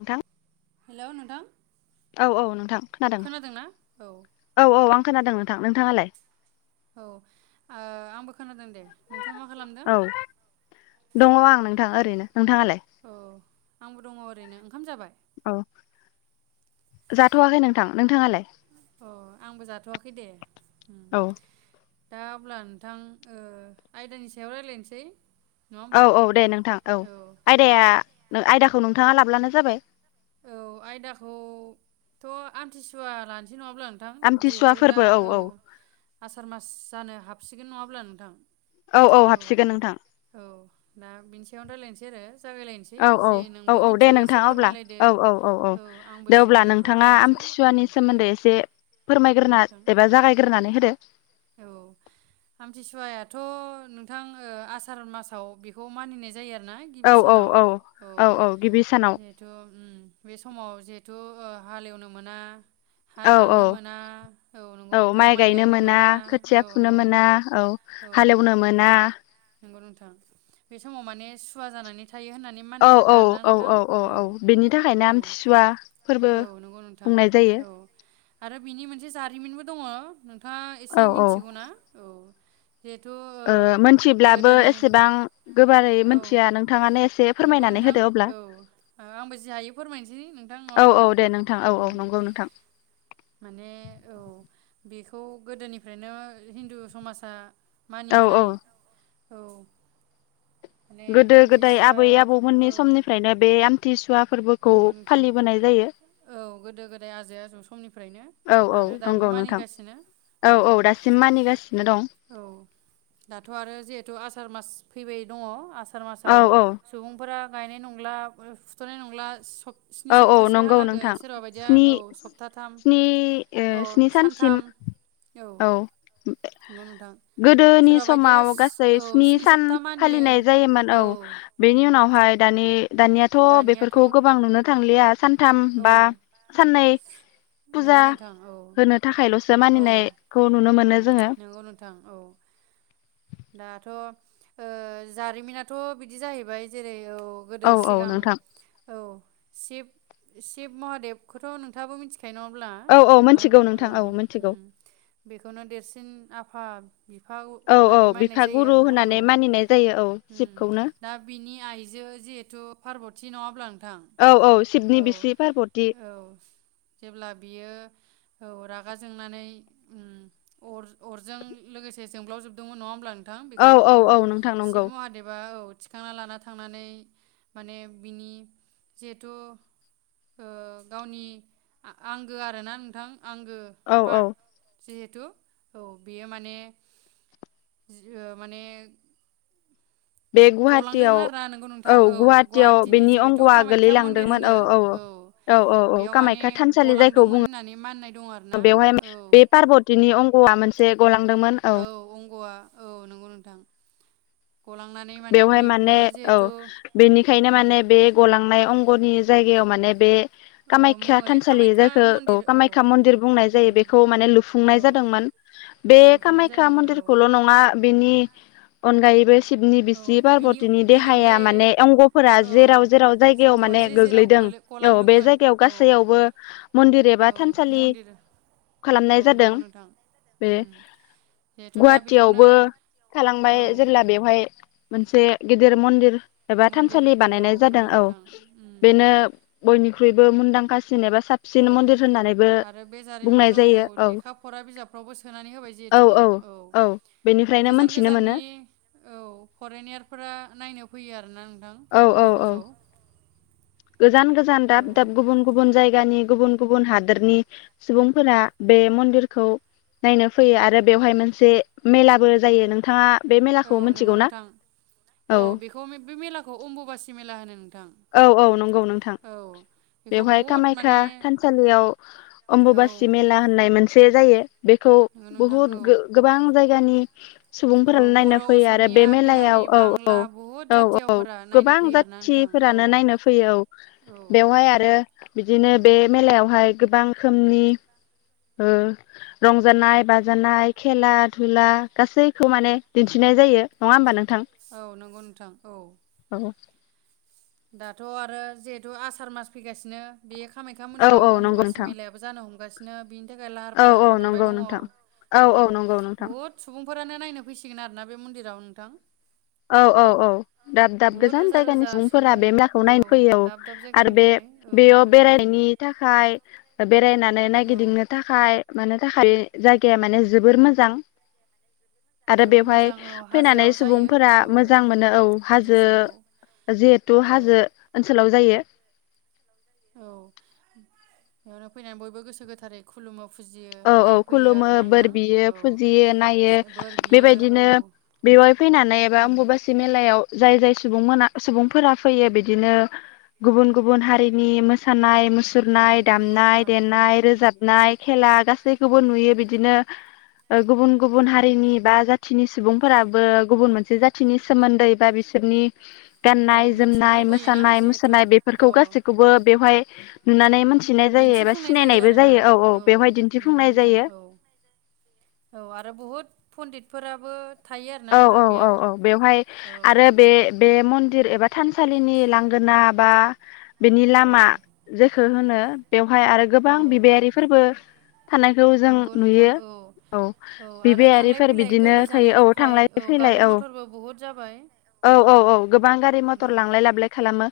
नोंथां हेलौ नोंथां औ औ नोंथां खोनादों औ औ आं खोनादों नोंथां नोंथाङालाय? औ ओ आंबो खोनादों दे। नोंथाङा मा खालामदों? औ दङ आं नोंथां ओरैनो। नोंथाङालाय? औ आंबो दङ ओरैनो ओंखाम जाबाय औ जाथवाखै नोंथां नोंथाङालाय? अ आंबो जाथवाखै दे। उम औ दा अब्ला नोंथां ओ आयदानि सायाव रायलायनोसै। औ औ दे नोंथां औ आयदाया नों आयदाखौ नोंथाङा लाब्लानो जाबाय औ आयदाखौथ आमथिसुवा लानो सै नङा होनल्बा नोंथां जिहेथु दा औ आसार मास जानो हाब सिगोन नङा होनब्ला नोंथां औ औ हाबसिगोन नोंथां। औ दा बिनि सायावनो रायलायनोसै आरो। जागायलायनोसै औ औ जि औ नोंबो औ दे मिथियो एसे नोंथां अब्ला फोरमायलायदो। औ औ औ औ आंबो दे जि अब्ला हायो नोंथाङा फोरमायलायनोसै उम आमथिसुवानि सोमोन्दै एसे नंगौ फोरमायग्रोना नोंथां एबा जागायग्रोनानै होदो। औ आमथिसुवायाथ नोंथां ओ आसार मासाव बेखौ मानिनाय जायो आरो। ना औ गिबि औ सानाव औ जिहेथु ओम बे समाव थु हालेवनो मोना हा औ औ दाननो मोना औ नोंगौ नोंथां माइ गायनो मोना थिया औ फुनो नंगौ मोना नोंथां औ औ हालेवनो मोना नंगौ नोंथां बे समाव माने सुवा जानानै थायो होननानै औ मानिनाय जादों औ आरोना औ नोंथां औ औ औ बेनि थाखायनो औ आमथिसुवा फोरबो औ नंगौ नोंथां बुंनाय जायो। औ आरो बिनि मोनसे जारिमिनबो दङ नोंथाङा औ एसे औ मिथिगौ ना? औ ओ मिथिब्लाबो गोदोनि एसेबां गोबारै औ मोनथिया नोंथाङानो एसे नंगौ फोरमायनानै नोंथां होदो अब्ला औ ओ आंबो जि हायो फोरमायनोसै नोंथां नङा होमबा औ दे औ नोंथां औ दे, नंगौ नोंथां माने औ बेखौ गोदोनिफ्रायनो हिन्दु समाजा औ औ मानिबोनाय औ माने गोदो-गोदाय आमथिसुवा आबै औ आबौमोननि समनिफ्रायनो बे आम थिसुवा नंगौ नोंथां औ गोदो-गोदाय आजै आजौ समनिफ्रायनो औ औ आरो दाबो नंगौ नोंथां मानिगासिनो औ दासिम मानिगासिनो दं औ दाथ' आरो जिहेथु आसार मास फैबाय दङ आस आसार मासाव औ औ सुबुंफोरा गायनाय नंला फुथनाय नंला नंला सब स्नि औ औ नंगौ सप्तासेहालागै सोरबा बायदिया नोंथांनि औ स्नि सप्ताथाम स्नि औ स्नि सानसिम सानथाम औ नंगौ नोंथां गोदोनि सोरबा बायदिया समाव गासै औ स्नि सान सप्ता मानियो फालिनाय जायोमोन औ बेनि उम उनावहाय दानि दानियाथ दानियाथ' बेफोरखौ गोबां नुनो थांलिया सानथाम औ बा साननै फुजा नंगौ नोंथां औ होनो थाखायलसो औ मानिनायखौ नुनो उम मोनो जोङो। नंगौ नोंथां औ दाथ' ओ जारिमिनाथ बिदि जाहैबाय जेरै औ गोदो औ औ सिगां नोंथां औ सिब सिब महादेबखौथ' नोंथाङाबो मिथि खायनो अब्ला औ औ नोंथां मोनथिगौ औ मोनथिगौ उम बेखौनो देरसिन आ फा बिफा हु औ औ होननानै माननाय बिफा जायो गुरु आरो ना औ होननानै मानिनाय जायो औ उम शिबखौनो दा बिनि आइजो जिहेथु पारबत थि नब्लां औ औ शिब बिनि बिसि पारबति। औ जेब्ला बियो औ रागा जोंनानै ओम अर-अरजों लोगोसे जोंब्लाव जोबदोंमोन नङा होमब्ला नो थां बेखौ औ शिब महादेबा औ थिखांना लाना थांनानै माने बिनि जिहेथु। ओ गावनि आंगो आरोना नोंथां। आंगो औ औ पार जिहेथु औ बेयो मान माने बे गलांदोंमोन गुवाहाटियाव आरोना नोंगौ नोंथां औ गुवाहाटियाव गुवाहाटिनि बेनि जिहेथु अंग'आ कामाख्या मन्दिर गोलैलांदोंमोन होनो औ औ औ औ बेयाव माने कामाख्या थानसालि जायखौ गलांदोंमोन बुङो होननानै मानिनाय दं आरोना औ। औवा मोनसे गलांदोंमोन औ। अंग'आ औ नंगौ नोंथां गलांनानै बेवहाय माने बेखौनो औ जिहेथु बेनिखायनो उम माने बे गलांनाय अं गनि जायगायाव माने बे ओ कामाख्या मुङै थानसालि कामाख्या जायखौ औ मन्दिर कामाख्या मन्दिर बुंनाय जायो उम बेखौ माने औ लुफुंनाय जादोंमोन बे लुफुंनाय कामाख्या जादोंमोन औ मन्दिरखौल नङा बेनि अनगायैबो सिबनि औ जि बिनि पार्बतिनि बेनि देहाया अनगायै माने अंगफोरा औ जेराव जेराव जायगायाव जिंग' माने जे जेराव गोग्लैदों गोलो औ बे गलांदोंमोन जायगायाव औ गासैयावबो मन्दिर औ एबा थानसालि मन्दिर औ खालामनाय जादों नंगौ नोंथां बे उम जिहेथु दा बेखौनो गुवाहाटियावबो औ थालांबाय जेब्ला बेवहाय मोनसे गेदिर मन्दिर। एबा मन्दिर थानसालि औ बानायनाय जादों नंगौ औ नोंथां उम बेनो बयनि ख्रुबो मुंदांखासि औ आरो बे बुंनाय जारिमिनखौ औ जायो लेखा फरा बिजाबफ्रावबो सोनानै होबाय जिहेथु औ बेनिफ्रायनो गोजान मोनथिनो मोनो गोजाननि औ फरेनेयार फोरा नायनो फैयो आरोना। थां औ बे औ औ मन्दिरफोरखौ। गोजान गोजान औ दाब दाब गुबुन गुबुन जायगानि गुबुन गुबुन हादरनि सुबुंफोरा बे मन्दिरखौ नायनो फैयो आरो बेवहाय मोनसे मेलाबो जायो नोंथाङा बे औ मेलाखौ नंगौ मिथिगौ ना? नोंथां औ बेखौ बे मेलाखौ अम्बुबासि मेला होनो नोंथां। औ औ नंगौ नोंथां औ बेखौ बेवहाय बहुद कामाख्या माने थानसालियाव औ अमबुबासि मेला होननाय मोनसे जायो। बेखौ नंगौ नोंथां बहुद औ गों गोबां जायगानि औ सुबुंफोर नायनो बर' फैयो आरो बे असमिया बिहारि मेलायाव औ औ बांला बहुद औ औ जाथियावफोरा नायनो गोबां फैयो आरोना जाथि नोंथां औ फ्रानो नायनो फैयो औ बेयावहाय आरो बिदिनो बे मेलायावहाय गोबां रोखोमनि ओ रंजानाय बाजानाय खेला धुला गासैखौ माने दिन्थिनाय जायो नङा होमबा नों औ नंगौ नोंथां औ। औ दाथ आरो जिहेथु आसार मास फैगासिनो। बे कामाख्या औ औ मन्दिराव नंगौ अम्बुबासि नोंथां मेलायाबो जानो हमगासिनो बिनि थाखाय लाहार औ फाहार औ खालामबाय नंगौ दङ नोंथां औ औ नंगौ नोंथां बहुद सुबुं फोरानो नायनो फैसिगोन आरोना बे मन्दिराव नोंथां औ औ औ दाब दाब बहुद गोजान रोजा जायगानि रोजा सुबुं फोरा बे मेलाखौ नायनो फैयो औ दाब दाब आरो बे जायगानिफ्राय औ बेयाव नायनो फैयो बेरायनायनि थाखाय बेरायना नाय औ नायगिदिंनो थाखाय मानो थाखाय बे जायगाया माने जोबोर मोजां। आरो जोबोद बेवहाय मोजां औ फैनानै हाजोआव सुबुं जायो फोरा औ मोजां मोनो औ हाजो जिहेथु औ हाजो ओनसोलाव जायो। औ इयावनो फैनाय बयबो गोसो गोथारै खुलुमो फुजियो औ औ नायफैयो खुलुमो आरोना बोर नोंथां बियो औ फुजियो नायो बोर बियो बेबायदिनो औ बेवाय फैनानै एबा बेवहाय आम्बुबासि मेलायाव जाय जाय सुबुं मोना सुबुंफोरा फैयो बिदिनो गुबुन गुबुन फैयो हारिनि मोसानाय औ मुसुरनाय नंगौ दामनाय नोंथां औ देनाय रोजाबनाय खेला गासैखौबो नुयो बिदिनो गुबुन गुबुन हारिनि बा जाथिनि सुबुंफोराबो गुबुन मोनसे जाथिनि सोमोन्दै बा बिसोरनि गाननाय औ मिथिनो जोमनाय लुबैयो ना मोसानाय जिहेथु मुसुरनाय बेफोरखौ अ गासैखौबो बेवहाय नुनानै मानसि थिनाय जायो एबा सिनायनायबो जायो औ औ बेबायदिनो नोंगौ नोंथां औ औ आरो बहुद पन्डितफोराबो थायो आरोना औ नोंथां औ औ बेयाव औ बेवहाय आरो औ बे बे मन दिर एबा थानसालिनि लांगोना बा बेनि लामा औ जेखो होनो बेवहाय आरो गोबां औ बिबायारि फोरबो थानायखौ जों नंगौ नोंथां नुयो औ औ आरो थांलाय बिबायारिफोर फैलाय बिदिनो गोरलै जानो थायो औ थाखाय थांलाय फैलाय गारि औ मथरबो बहुद जाबाय औ उम औ औ गोबां गारि मथर नंगौ लांलाय नोंथां लाबोलाय खालामो।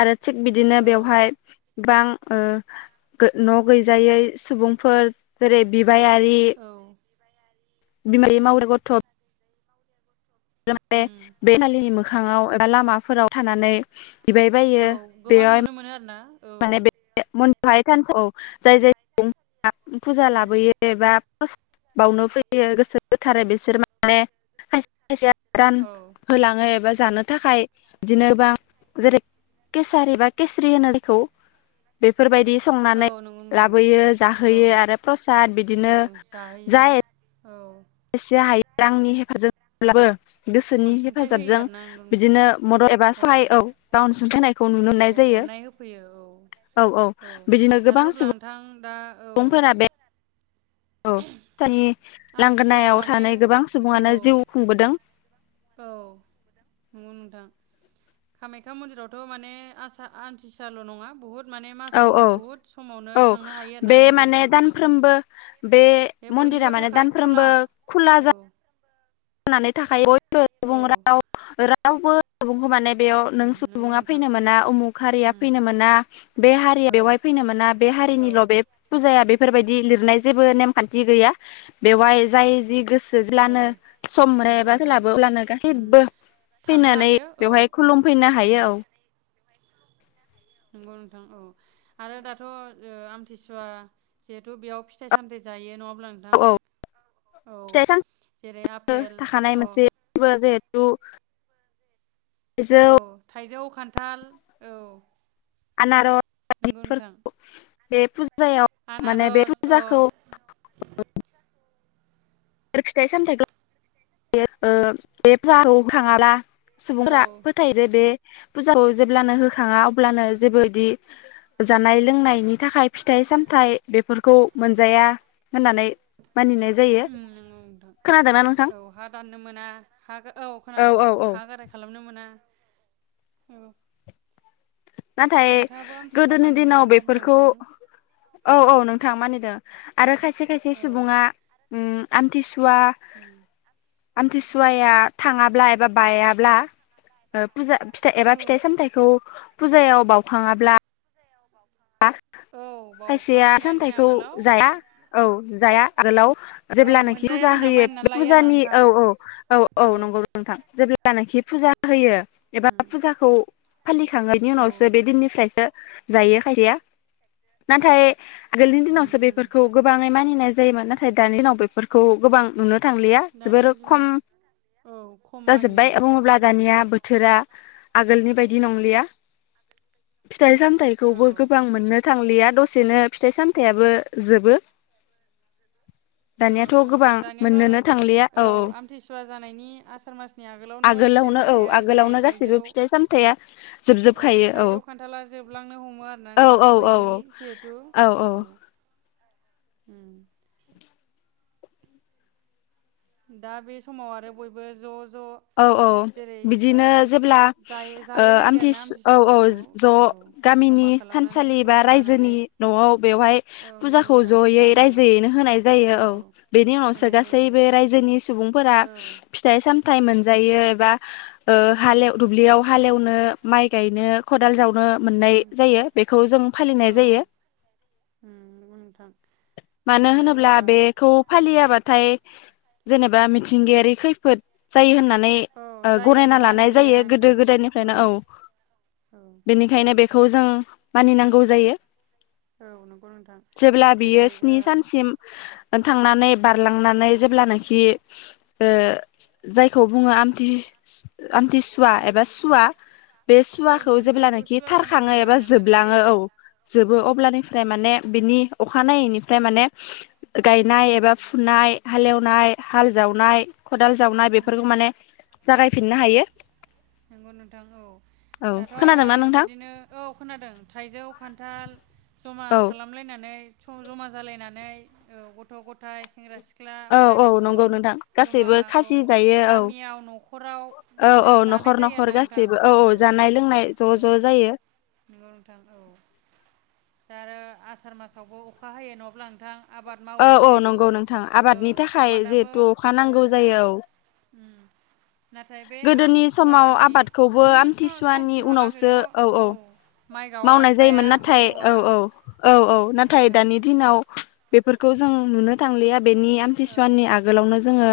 आरो थिग बिदिनो औ बेवहाय गोबां ओ न' गैजायै सुबुंफोर जेरै बिब बायारि औ बिमा गैयै मावरिया गथ' उम [unintelligible] मोखाङाव एबा लामाफोराव थानानै बिबाय बायो औ गोबां बेयाव नुनो मोनो आरो ना माने बे [unintelligible] फुजा लाबोयो एबा [unintelligible] बावनो फैयो गोसो गोथारै बिसोर माने खायसे खायसेया रान औ होलाङो एबा जानो थाखाय बिदिनोबा जेरै- केसारि बा केसरि होनो जायखौ बेफोरबायदि औ संनानै नंगौ नोंथां लाबोयो औ जाहोयो आरो प्रसाद औ बिदिनो जाहोयो जाय औ एसे हायोबा आंनि आंनि हेफाजाब [unintelligible] गोसोनि अनसुंथाइ होयो हेफाजाबजों आरोना नंगौ नोंथां बिदिनो मदद एबा सहाय औ गाव अनसुंथाय होनायखौ नुनो औ मोननाय जायो अननाय होफैयो औ औ औ बिदिनो दाथ' गोबां अब्ला सुबुं नोंथां दा औ सुबुंफोरा बे औ [unintelligible] आमथिसुवायाव लांगोनायाव माने थानाय गोबां औ सुबुङानो जिउ खुंबोदों। औ नंगौ नोंथां कामाख्या मन्दिरावथ' माने आसा आमथिसुआल' नङा बुहुत माने औ मासावनो औ बुहुद समावनो औ थांनो हायो होनना बे नंगौ माने नोंथां ओम दानफ्रोमबो बे मन्दिरा बयनिबो माने थाखाय खुला औ नानै थाखायो बय औ बो [unintelligible] रावबो सुबुंखौ माने बेयाव नों उम नंगौ सुबुङा नोंथां फैनो मोना उमुख हारिया उम फैनो मोना बे हारिया औ बेवहाय फैनो मोना बे औ हारिनिल' बे फुजाया बे बेफोरबायदि लिरनाय जेबो नेमखान्थि गैया बेवहाय जाय जि गोसो औ जोज्लानो सम मोनो नंगौ एबा नोंथां सोलाबो अब्लानो उम गासैबो थांनो फैनानै हायो औ बेवहाय खुलुमफैनो उम हायो औ नंगौ नोंथां औ आरो दाथ' ओ आमथिसुवा जिहेथु बेयाव फिथाइ सामथाइ जायो नङा अब्ला औ नोंथां औ फिथाइ सामथाइ जेरै आपेल थाखानाय औ मोनसे [unintelligible] औ थाइजौ थाइजौ खान्थाल औ आनार नोंगौ नोंथां। बे फु जायाव माने बे आनारस अ फुजाखौ [unintelligible] [inaudible] औ सुबुंफ्रा फोथायोदि बे। फुजाखौ जेब्लानो होखाङा अब्लानो जेबो इदि जानाय लोंनायनि थाखाय फिथाइ सामथाइ बेफोरखौ मोनजाया। होननानै मानिनाय जायो उम नंगौ नोंथां खोनादोंना नोंथां? औ हा दाननो मोना हा औ खोनादों औ औ हा गाराय खालामनो मोना। [inaudible] औ नाथाय नोंथाङाबो आमथिसुवा गोदोनि मानिफेरबाय दिनाव नङा होमब्ला बेफोरखौ नोंथां औ औ नोंथां मानि। [unintelligible] आरो खायसे खायसे औ सुबुङा ओम आमथिसुआ। सुवा आम उम आमथिसुवाया थाङाब्ला एबा बायाब्ला फुजा फिथाय एबा औ फिथाइ सामथाइखौ। फुजायाव बावखाङाब्ला। औ खायसेया बावखाङियानि सामथाइखौ आगोलाव जाया औ जाया। आगोलाव। औ जेब्लानोखि मोनजाया फुजा होनना होयो मानिनानै बे लायो आरोना फुजानि नोंथां औ औ औ औ नंगौ नोंथां जेब्ला। जेब्लानाखि फुजा होयो। एबा उम फुजाखौ। फालिखांनायनि औ उनावसो बे दिननिफ्रायसो। जायो। खायसेआ नाथाय। आगोलनि उम दिनावसो उम बेफोरखौ गोबाङै मानिनाय। जायोमोन नाथाय दानि दिनाव बेफोरखौ गोबां नुनो। थांलिया दानि जोबोर दिनाव खम औ खम जाजोब्बा मानियो बुङोब्ला उम दानिया बोथोरा। आगोलनि बायदि नंलिया। फिथाय सामथायखौबो। औ गोबां मोननो। थांलिया दसेनो फिथाइ सामथायाबो जोबो। औ दानियाथ' नंगौ गोबां नोंथां दानियाथ आरो मोननोनो थांलिया औ आमथि सुवा जानायनि आसार मासनि आगोलावनो फिथाइ औ सामथाइया जेरै आगोलावनो थाइजौ गासैबो फिथाइ सामथाइया औ जोबजोबखायो थाइजौ औ खान्थाला जोबलांनो हमो। औ नोंथां औ औ बैग्रि जिहेथु औ। उम दा बे समाव आरो बयबो ज। ज' औ औ जेरै ओ बिदिनो जेब्ला जायो जालाय लायो आरोना आमथिसु औ औ आमथिसुवाखौ ज औ जमा गामिनि खालामनानै थानसालि बा थुबुर जानानै रायजोनि नआव बेवहाय औ नंगौ फुजाखौ नोंथां जयै गामियाव रायजोयैनो होनाय जायो औ बेनि उनावसो होनाय जायो गासैबो रायजोनि। सुबुंफोरा औ फिथाइ साम मोनजायो एबा ओ औ हालेव दुब्लियाव हालेवनो माइ गायनो ख दाल जावनो नंगौ मोननाय नोंथां जायो बेखौ जों फालिनाय औ जायो उम नंगौ नोंथां मानो माने होनोब्ला ओ बेखौ फालिया बाथाय जेनेबा मिथिंगायारि खैफोद जायो होनना [unintelligible] औ ओ जायो होनना गनायना मानिनाय लानाय जायो आरोना गोदो नोंथां गोदायनिफ्रायनो औ औ बेनिखायनो बे खौ जों मानिनांगौ जायो। औ नंगौ नोंथां जेब्ला बियो जेरै ओ स्नि सानसिम थांनानै बारलांनानै जेब्लानाखि ओ जायखौ बुङो आमथि आमथिसुवा एबा सुवा। बे औ नंगौ सुवाखौ नोंथां बेखौ जेब्लानोखि सुवा जानाय थारखाङो होनना एबा मानिनानै लानाय जायो जोबलाङो औ आरोना औ जोबो अब्लानिफ्राय माने बिनि अखानायैनिफ्राय माने गायनाय एबा फुनाय हालेवनाय हाल जावनाय खदाल जावनाय बेफोरखौ उम माने जागायफिननो हायो। नंगौ नोंथां औ औ दाथ आरो खोनादोंना नोंथां बिदिनो औ खोनादों थाइजौ खान्थाल जमा औ खालामलायनानै स जमा जालायनानै ओ गथ' गथाय सेंग्रा सि ख्ला औ बोराइ औ बेन्थ नंगौ नोंथां जमा गासैबो औ खासि जायो औ गामियाव नखराव बिदिनो र जायो नखर आरोना नोंथां गासैबो औ औ जानाय लोंनाय ज औ ज जायो। नंगौ नोंथां औ दा आरो आसार मासावबो अखा हायो नङा ब्ला नोंथां आबाद औ मावो औ जिहेथु नंगौ नोंथां औ आबादनि थाखाय आबादाबो जिहेथु अखा औ नांगौ जायो औ। उम नाथाय बे आम गोदोनि समाव आबादखौबो आमथिसुवानि उनावसो औ औ माइ गावा मावनाय जायोमोन गाया नाथाय हालेवा औ औ औ औ नंगौ नाथाय नोंथां दानि दिनाव बेफोरखौ जों नुनो थांलिया बेनि औ आमथिसुवानि आगोलावनो जोङो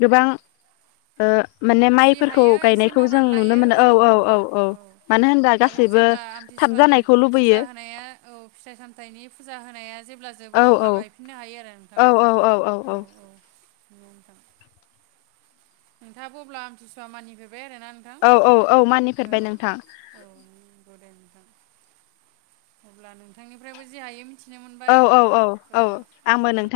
गोबां ओ माने जि माइफोरखौ हायो एसे गायनायखौ जों मावनानै नुनो लायो मोनो औ नंगौ नोंथां औ मानो होनबा आरो गासैबो जेब्ला थाब आमथिसुवानि जानायखौ फुजा लुबैयो होनाया औ फिथाइ सामथाइनि फुजा होनाया जेब्ला जोबो औ औ अब्ला गायफिननो हायो आरो नोंथां औ औ। नंगौ नोंथां। नोंथाङाबो अब्ला आमथिसुवा मानिफेर औ औ औ मानिफेरबाय नोंथां औ नंगौ दे नोंथां अब्ला नोंथांनिफ्रायबो जे हायोम औ औ औ औ आंबो नोंथां